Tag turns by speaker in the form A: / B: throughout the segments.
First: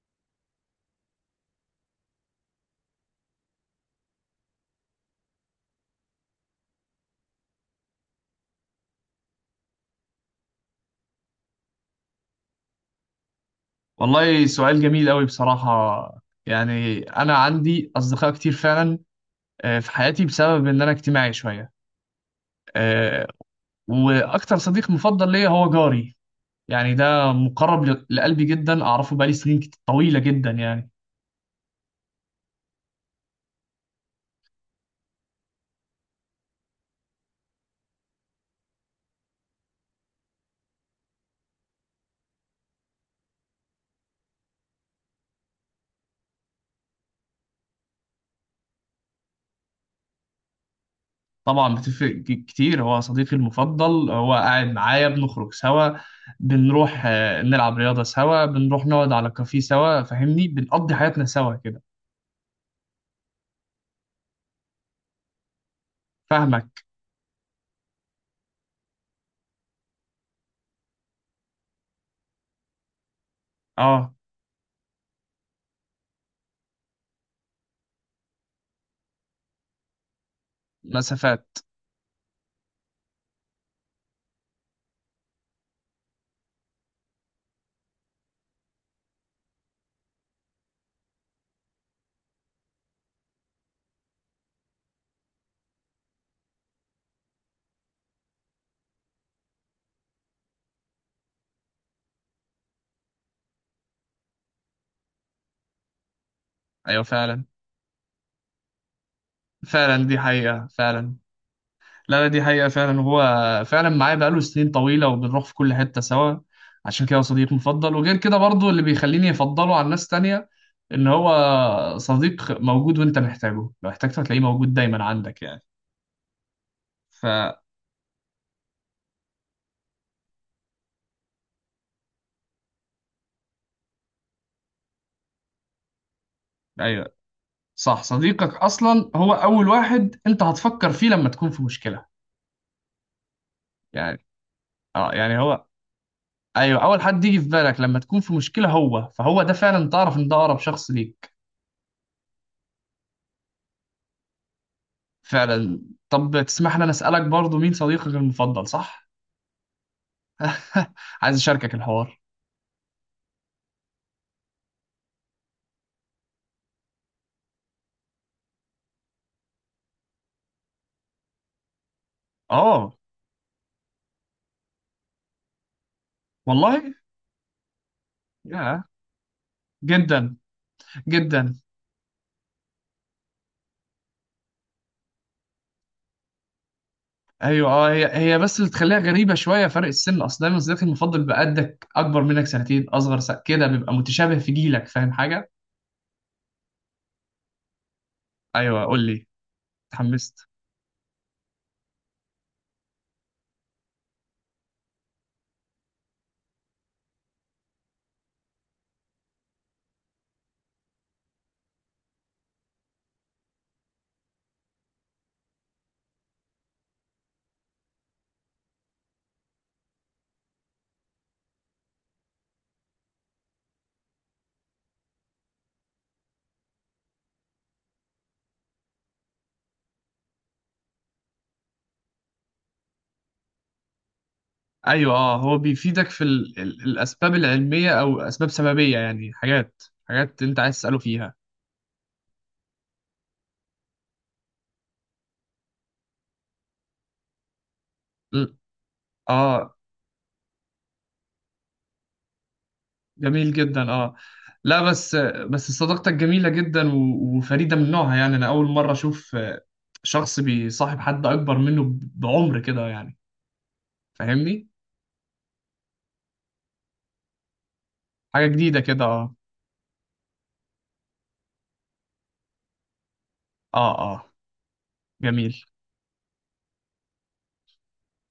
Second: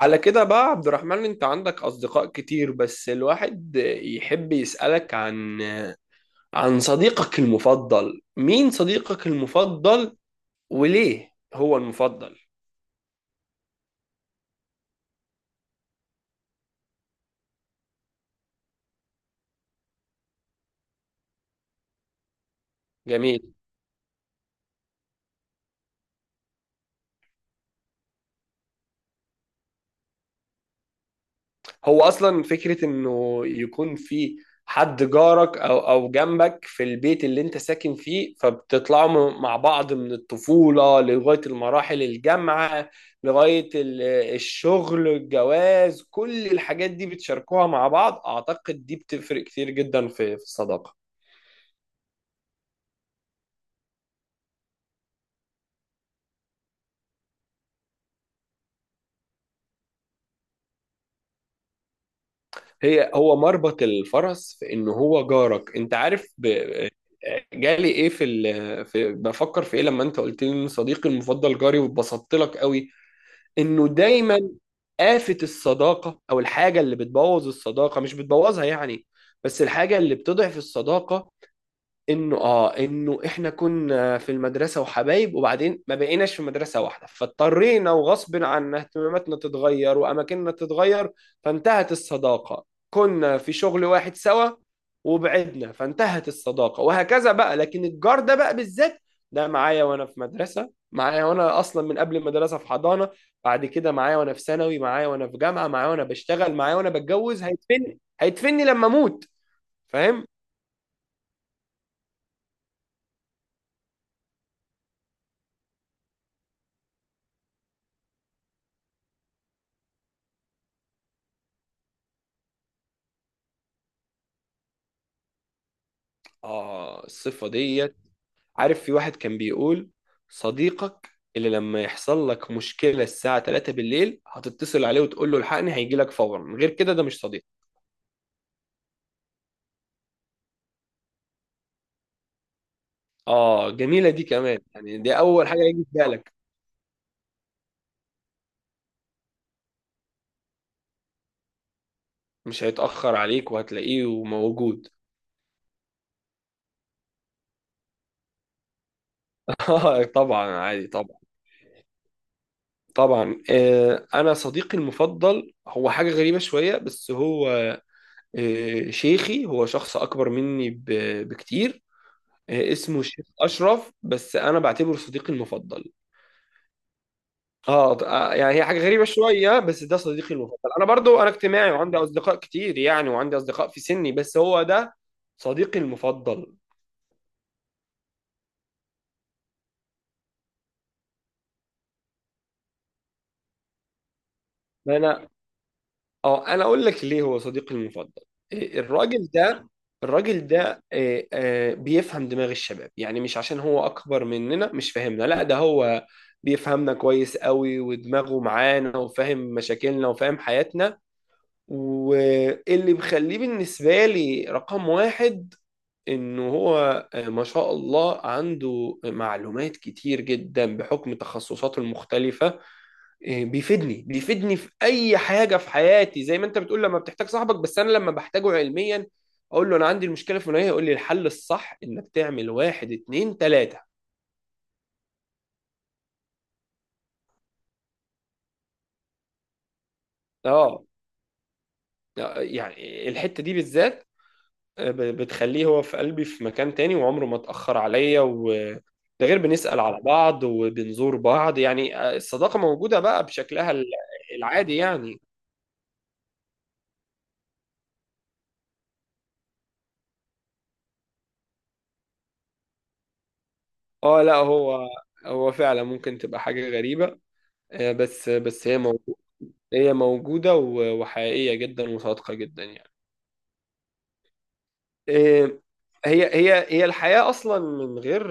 A: على كده بقى عبد الرحمن، انت عندك اصدقاء كتير بس الواحد يحب يسألك عن صديقك المفضل. مين صديقك المفضل وليه هو المفضل؟
B: والله سؤال جميل قوي بصراحة، يعني أنا عندي أصدقاء كتير فعلا. في حياتي بسبب إن أنا اجتماعي شوية. آه،
A: جميل.
B: وأكتر صديق مفضل ليا هو جاري، يعني ده مقرب لقلبي جدا. أعرفه بقالي سنين طويلة جدا يعني.
A: هو اصلا فكره انه يكون في حد جارك او جنبك في البيت اللي انت ساكن فيه، فبتطلعوا مع بعض من الطفوله لغايه المراحل الجامعه، لغايه الشغل، الجواز، كل الحاجات دي بتشاركوها مع بعض. اعتقد دي بتفرق كتير جدا في الصداقه.
B: طبعا بتفرق كتير. هو صديقي المفضل، هو قاعد معايا، بنخرج سوا، بنروح نلعب رياضة سوا، بنروح نقعد على كافيه سوا، فاهمني، بنقضي حياتنا سوا كده.
A: هو مربط الفرس، في ان هو جارك. انت عارف.
B: فاهمك.
A: جالي ايه في بفكر في ايه لما انت قلت لي ان صديقي المفضل جاري، واتبسطت لك قوي انه
B: اه.
A: دايما آفة الصداقة او الحاجة اللي بتبوظ الصداقة، مش بتبوظها يعني بس الحاجة اللي بتضعف الصداقة،
B: مسافات.
A: انه احنا كنا في المدرسه وحبايب، وبعدين ما بقيناش في مدرسه واحده، فاضطرينا وغصب عنا اهتماماتنا تتغير واماكننا تتغير فانتهت الصداقه. كنا في شغل واحد سوا وبعدنا فانتهت الصداقه، وهكذا بقى. لكن الجار ده بقى بالذات، ده معايا وانا في مدرسه، معايا وانا اصلا من قبل المدرسه في حضانه، بعد كده معايا وانا في ثانوي، معايا وانا في جامعه، معايا وانا بشتغل، معايا وانا
B: ايوه
A: بتجوز،
B: فعلا.
A: هيدفني لما اموت.
B: فعلا دي
A: فاهم؟
B: حقيقة فعلا. لا لا، دي حقيقة فعلا. هو فعلا معايا بقاله سنين طويلة، وبنروح في كل حتة سوا. عشان كده هو صديق مفضل، وغير كده برضو اللي بيخليني أفضله على ناس تانية إن هو صديق موجود، وأنت محتاجه لو احتجته هتلاقيه موجود دايما عندك يعني.
A: اه، الصفه
B: فا
A: دي. عارف في واحد كان بيقول صديقك اللي لما يحصل لك مشكلة الساعة 3 بالليل هتتصل عليه وتقول له الحقني، هيجي لك فورا. من غير كده ده
B: أيوه
A: مش صديق.
B: صح. صديقك أصلا هو أول واحد أنت هتفكر فيه لما تكون في مشكلة.
A: اه، جميلة دي
B: يعني
A: كمان. يعني
B: أه
A: دي
B: يعني
A: اول حاجة
B: هو،
A: هيجي في بالك،
B: أيوه، أول حد يجي في بالك لما تكون في مشكلة، فهو ده فعلا. تعرف إن ده أقرب شخص ليك.
A: مش هيتأخر عليك وهتلاقيه موجود.
B: فعلا. طب تسمح لي انا اسالك برضو، مين صديقك المفضل؟ صح.
A: اه طبعا، عادي طبعا.
B: عايز اشاركك الحوار.
A: طبعا انا صديقي المفضل هو حاجة غريبة شوية، بس هو شيخي، هو شخص اكبر مني بكتير.
B: اه
A: اسمه الشيخ اشرف بس انا بعتبره صديقي المفضل.
B: والله.
A: اه. يعني هي حاجه
B: يا،
A: غريبه شويه بس ده صديقي
B: جدا
A: المفضل. انا برضو انا
B: جدا.
A: اجتماعي وعندي اصدقاء كتير يعني، وعندي اصدقاء في سني بس هو ده صديقي المفضل.
B: ايوه اه. هي هي بس اللي تخليها غريبه شويه فرق السن. اصل دايما صديقك المفضل بقدك، اكبر منك سنتين، اصغر كده، بيبقى متشابه في جيلك. فاهم
A: انا
B: حاجه؟
A: اه انا اقول لك ليه هو صديقي المفضل. إيه،
B: ايوه قول لي.
A: الراجل ده الراجل
B: اتحمست.
A: ده إيه، آه، بيفهم دماغ الشباب. يعني مش عشان هو اكبر مننا مش فاهمنا، لا ده هو بيفهمنا كويس قوي ودماغه معانا وفاهم مشاكلنا وفاهم حياتنا. واللي مخليه بالنسبه لي رقم واحد انه هو ما شاء الله عنده معلومات كتير جدا بحكم تخصصاته المختلفة. بيفيدني في اي حاجة في حياتي. زي ما انت بتقول لما بتحتاج صاحبك، بس انا لما بحتاجه علميا اقول له انا عندي المشكلة في منوية، يقول لي الحل الصح انك تعمل واحد اتنين تلاتة.
B: ايوه اه، هو بيفيدك في الاسباب العلميه او اسباب سببيه، يعني حاجات حاجات انت عايز
A: اه،
B: تساله فيها.
A: يعني الحتة دي بالذات بتخليه هو في قلبي في مكان تاني، وعمره ما اتأخر عليا.
B: م.
A: و ده غير
B: اه،
A: بنسأل على بعض وبنزور بعض، يعني الصداقة موجودة بقى
B: جميل
A: بشكلها
B: جدا. اه
A: العادي
B: لا، بس
A: يعني.
B: بس صداقتك جميلة جدا وفريدة من نوعها. يعني انا اول مرة اشوف شخص بيصاحب حد اكبر منه بعمر كده يعني.
A: اه لا،
B: فاهمني؟
A: هو فعلا ممكن تبقى حاجة غريبة. آه، بس
B: حاجة
A: بس هي
B: جديدة كده
A: موجودة.
B: اه.
A: هي موجودة وحقيقية جدا وصادقة جدا يعني.
B: اه اه
A: إيه،
B: جميل.
A: هي هي هي الحياة أصلا من غير،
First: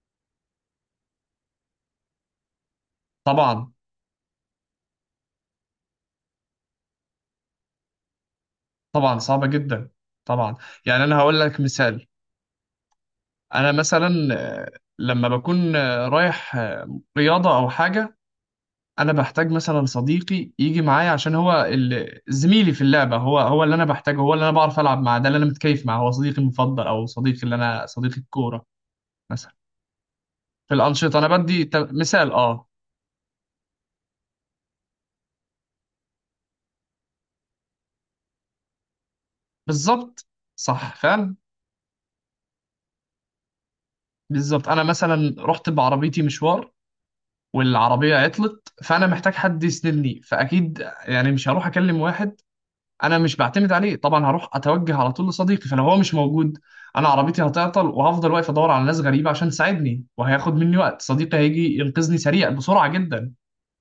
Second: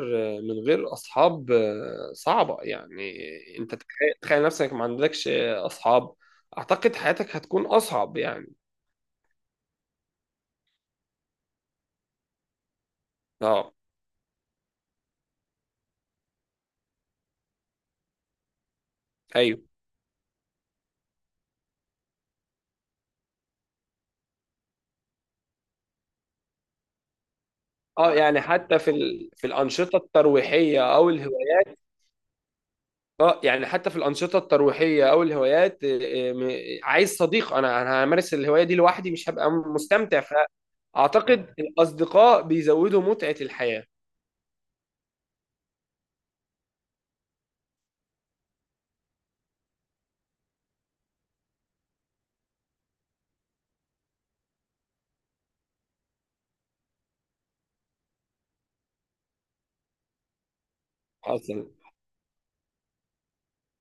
A: من غير أصحاب صعبة يعني.
B: طبعا.
A: أنت تخيل، تخيل نفسك ما عندكش أصحاب، أعتقد حياتك هتكون أصعب يعني.
B: طبعا صعبة جدا، طبعا. يعني انا هقول لك مثال. انا
A: أه
B: مثلا، آه، لما بكون رايح رياضة او حاجة، انا بحتاج
A: أيوه
B: مثلا صديقي يجي معايا، عشان هو زميلي في اللعبه. هو هو اللي انا بحتاجه، هو اللي انا بعرف العب معاه، ده اللي انا متكيف معاه. هو صديقي المفضل، او صديقي اللي انا
A: أه،
B: صديقي
A: يعني
B: الكوره.
A: حتى في في
B: مثلا
A: الأنشطة
B: في
A: الترويحية أو
B: الانشطه انا بدي
A: الهوايات.
B: مثال اه.
A: أه يعني حتى في الأنشطة الترويحية أو الهوايات، عايز صديق. أنا همارس الهواية دي لوحدي مش هبقى مستمتع.
B: بالظبط، صح فعلا.
A: فأعتقد الأصدقاء بيزودوا متعة الحياة.
B: بالظبط. انا مثلا رحت بعربيتي مشوار، والعربيه عطلت، فانا محتاج حد يسندني، فاكيد يعني مش هروح اكلم واحد انا مش بعتمد عليه. طبعا هروح اتوجه على طول لصديقي، فلو هو مش موجود، انا عربيتي هتعطل، وهفضل واقف ادور على ناس غريبه عشان تساعدني، وهياخد مني وقت. صديقي
A: حصل،
B: هيجي ينقذني سريع بسرعه جدا،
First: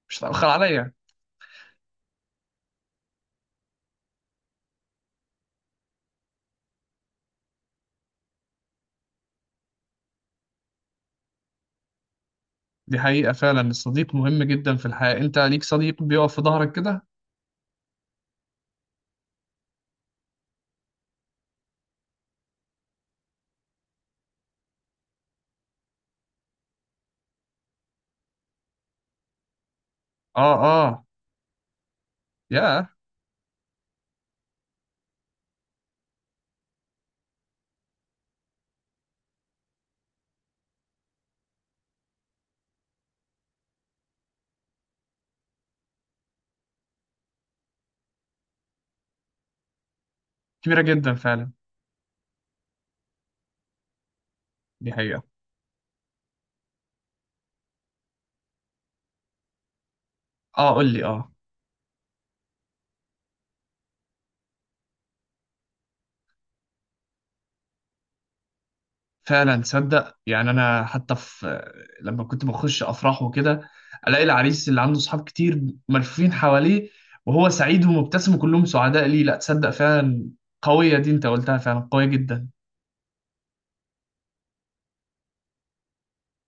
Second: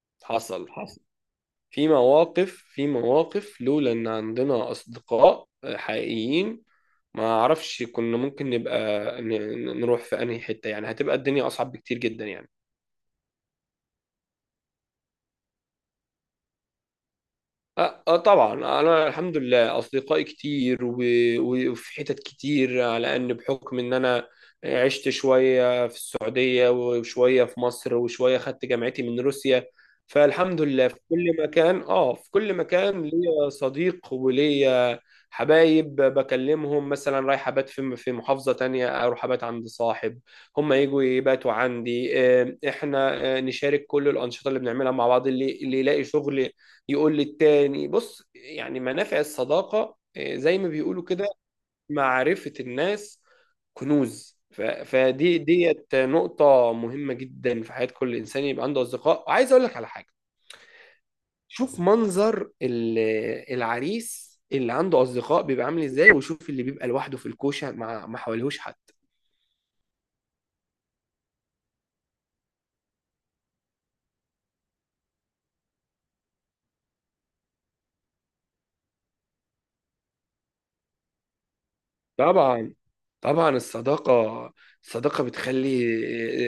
B: مش هتاخر
A: حصل
B: عليا.
A: حصل. في مواقف لولا ان عندنا اصدقاء حقيقيين ما اعرفش كنا ممكن نبقى نروح في انهي حتة. يعني هتبقى الدنيا اصعب بكتير جدا يعني.
B: دي حقيقه فعلا. الصديق مهم جدا في الحياه، انت ليك صديق بيقف في ظهرك كده.
A: اه، طبعا. انا الحمد لله اصدقائي كتير، وفي حتت كتير، على ان بحكم ان انا عشت شويه في السعوديه وشويه في مصر وشويه خدت جامعتي من روسيا.
B: اه
A: فالحمد
B: اه،
A: لله في كل مكان اه في كل
B: يا،
A: مكان ليا صديق وليا حبايب بكلمهم. مثلا رايح ابات في محافظه تانية، اروح ابات عند صاحب، هم يجوا يباتوا عندي. احنا نشارك كل الانشطه اللي بنعملها مع بعض، اللي يلاقي شغل يقول للتاني بص. يعني منافع الصداقة، زي ما
B: كبيره
A: بيقولوا
B: جدا
A: كده،
B: فعلا.
A: معرفة الناس كنوز.
B: دي حقيقه.
A: فدي ديت نقطة مهمة جدا في حياة كل إنسان يبقى عنده أصدقاء. وعايز أقول لك على حاجة،
B: اه قول لي. اه
A: شوف منظر العريس اللي عنده أصدقاء بيبقى عامل إزاي، وشوف اللي بيبقى لوحده في الكوشة مع ما حواليهوش حد.
B: فعلا. تصدق يعني انا حتى في، لما كنت بخش افراح وكده، الاقي العريس اللي عنده صحاب كتير، ملفوفين حواليه، وهو سعيد ومبتسم، وكلهم سعداء ليه. لا تصدق فعلا، قوية دي انت قلتها، فعلا قوية جدا.
A: طبعا. طبعا الصداقة بتخلي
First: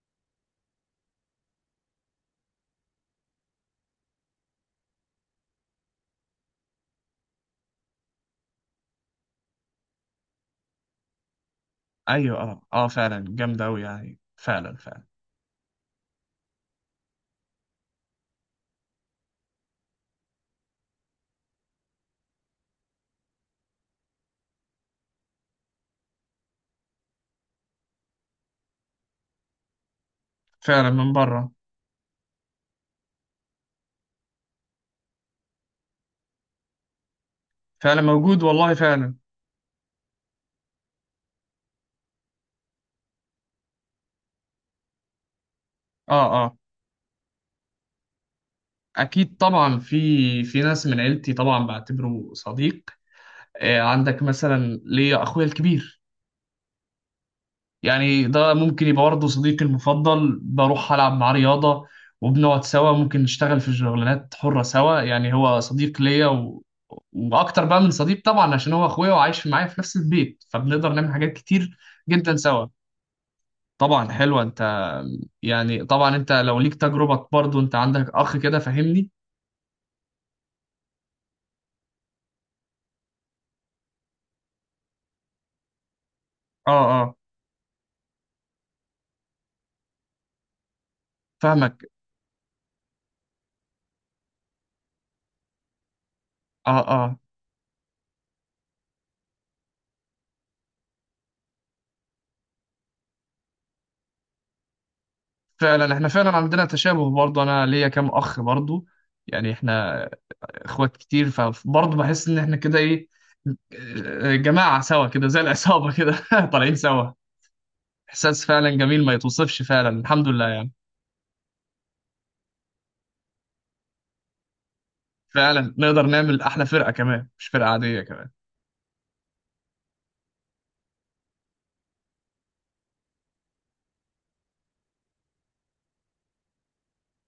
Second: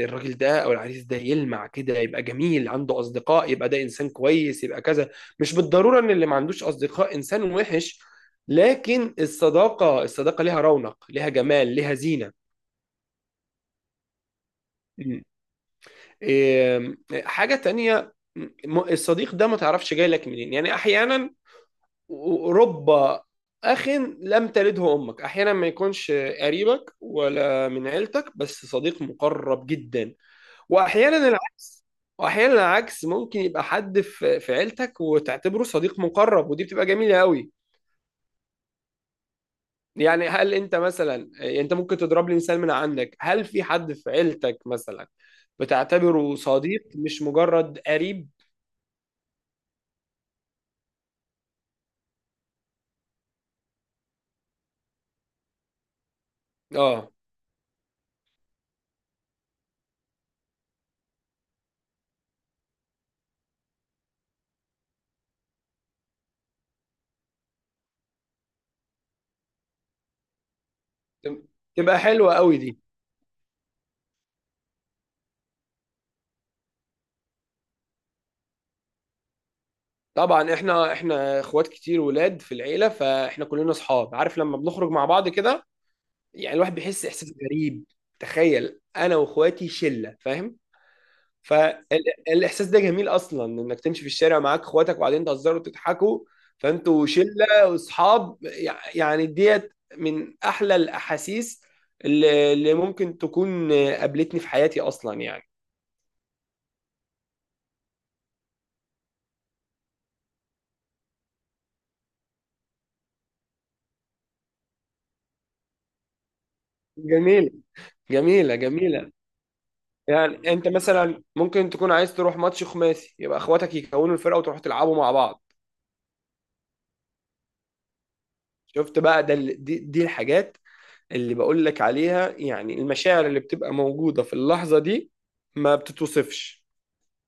A: الراجل ده أو العريس ده يلمع كده. يبقى جميل عنده أصدقاء، يبقى ده إنسان كويس، يبقى كذا. مش بالضرورة إن اللي ما عندوش أصدقاء إنسان وحش، لكن الصداقة ليها رونق، ليها جمال، ليها زينة.
B: ايوه اه اه، فعلا جامدة اوي، يعني فعلا فعلا.
A: مم. إيه، حاجة تانية. الصديق ده ما تعرفش جاي لك منين. يعني أحيانا رب أخ لم تلده أمك، أحيانا ما يكونش قريبك ولا من عيلتك بس صديق مقرب جدا.
B: فعلا من
A: واحيانا
B: بره.
A: العكس. واحيانا العكس ممكن يبقى حد في عيلتك وتعتبره صديق مقرب، ودي بتبقى جميله قوي.
B: فعلا موجود والله فعلا.
A: يعني هل انت مثلا، يعني انت ممكن تضرب لي مثال من عندك، هل في حد في عيلتك مثلا
B: اه
A: بتعتبره
B: اه،
A: صديق مش مجرد قريب؟
B: اكيد طبعا، في ناس من عيلتي طبعا بعتبره صديق. عندك مثلا ليا اخويا الكبير،
A: اه،
B: يعني ده ممكن يبقى برضه صديقي المفضل. بروح ألعب معاه رياضة، وبنقعد سوا، ممكن نشتغل في شغلانات حرة سوا، يعني هو صديق ليا وأكتر بقى من صديق طبعا، عشان هو أخويا وعايش معايا في نفس البيت، فبنقدر نعمل حاجات
A: تب-
B: كتير
A: تبقى حلوه
B: جدا
A: قوي
B: سوا.
A: دي.
B: طبعا حلوة أنت. يعني طبعا أنت لو ليك تجربة برضه، أنت عندك أخ كده، فاهمني؟
A: طبعا احنا، اخوات كتير ولاد في العيله، فاحنا كلنا اصحاب. عارف لما بنخرج مع بعض كده، يعني
B: أه
A: الواحد بيحس
B: أه.
A: احساس غريب. تخيل انا واخواتي شله، فاهم؟
B: فاهمك.
A: فالاحساس ده جميل اصلا، انك تمشي في الشارع معاك اخواتك وبعدين تهزروا وتضحكوا،
B: أه
A: فانتوا
B: أه.
A: شله واصحاب، يعني ديت من احلى الاحاسيس اللي ممكن تكون قابلتني في حياتي اصلا يعني.
B: فعلا احنا فعلا عندنا تشابه، برضه أنا ليا كام أخ برضه، يعني احنا اخوات كتير، فبرضه بحس ان احنا كده ايه، جماعة سوا كده، زي العصابة كده طالعين سوا.
A: جميلة،
B: احساس
A: جميلة
B: فعلا جميل
A: جميلة.
B: ما يتوصفش، فعلا الحمد لله
A: يعني انت
B: يعني.
A: مثلا ممكن تكون عايز تروح ماتش خماسي يبقى اخواتك يكونوا الفرقة وتروحوا تلعبوا مع بعض.
B: فعلا نقدر نعمل احلى فرقة كمان، مش فرقة عادية كمان.
A: شفت بقى ده دي الحاجات اللي بقول لك عليها، يعني المشاعر اللي بتبقى موجودة في اللحظة دي ما بتتوصفش.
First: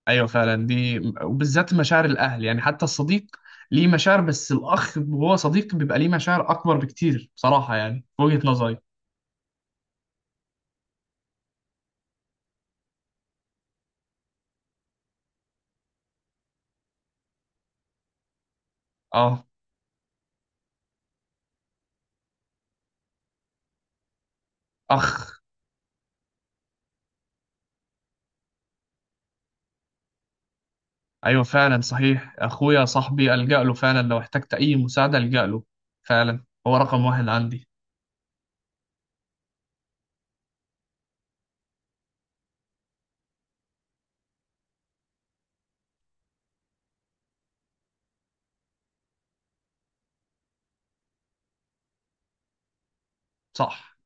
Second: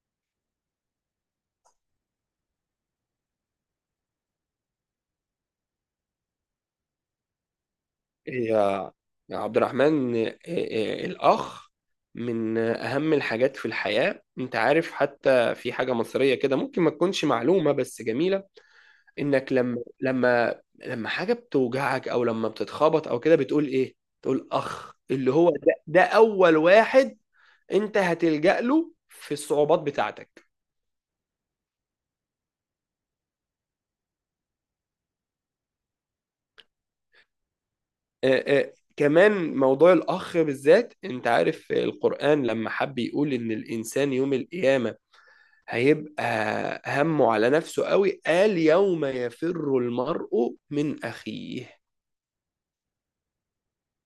B: ايوه فعلا، دي وبالذات مشاعر الاهل. يعني حتى الصديق ليه مشاعر، بس الاخ وهو صديق بيبقى ليه مشاعر اكبر بكتير بصراحة، يعني في وجهة نظري.
A: يا يا عبد الرحمن، إيه- إيه، الأخ من أهم الحاجات في الحياة. أنت عارف حتى في حاجة مصرية كده ممكن ما تكونش معلومة بس جميلة،
B: اه،
A: إنك لما حاجة بتوجعك أو لما بتتخبط أو كده بتقول إيه؟ تقول أخ. اللي
B: اخ.
A: هو ده أول واحد أنت هتلجأ له في الصعوبات بتاعتك.
B: ايوه فعلا، صحيح اخويا صاحبي الجأ له فعلا، لو احتجت اي مساعدة الجأ له. فعلا هو رقم واحد عندي.
A: كمان موضوع الأخ بالذات. أنت عارف القرآن لما حب يقول إن الإنسان يوم القيامة هيبقى همه على نفسه قوي، قال: يوم يفر المرء من أخيه.
B: صح.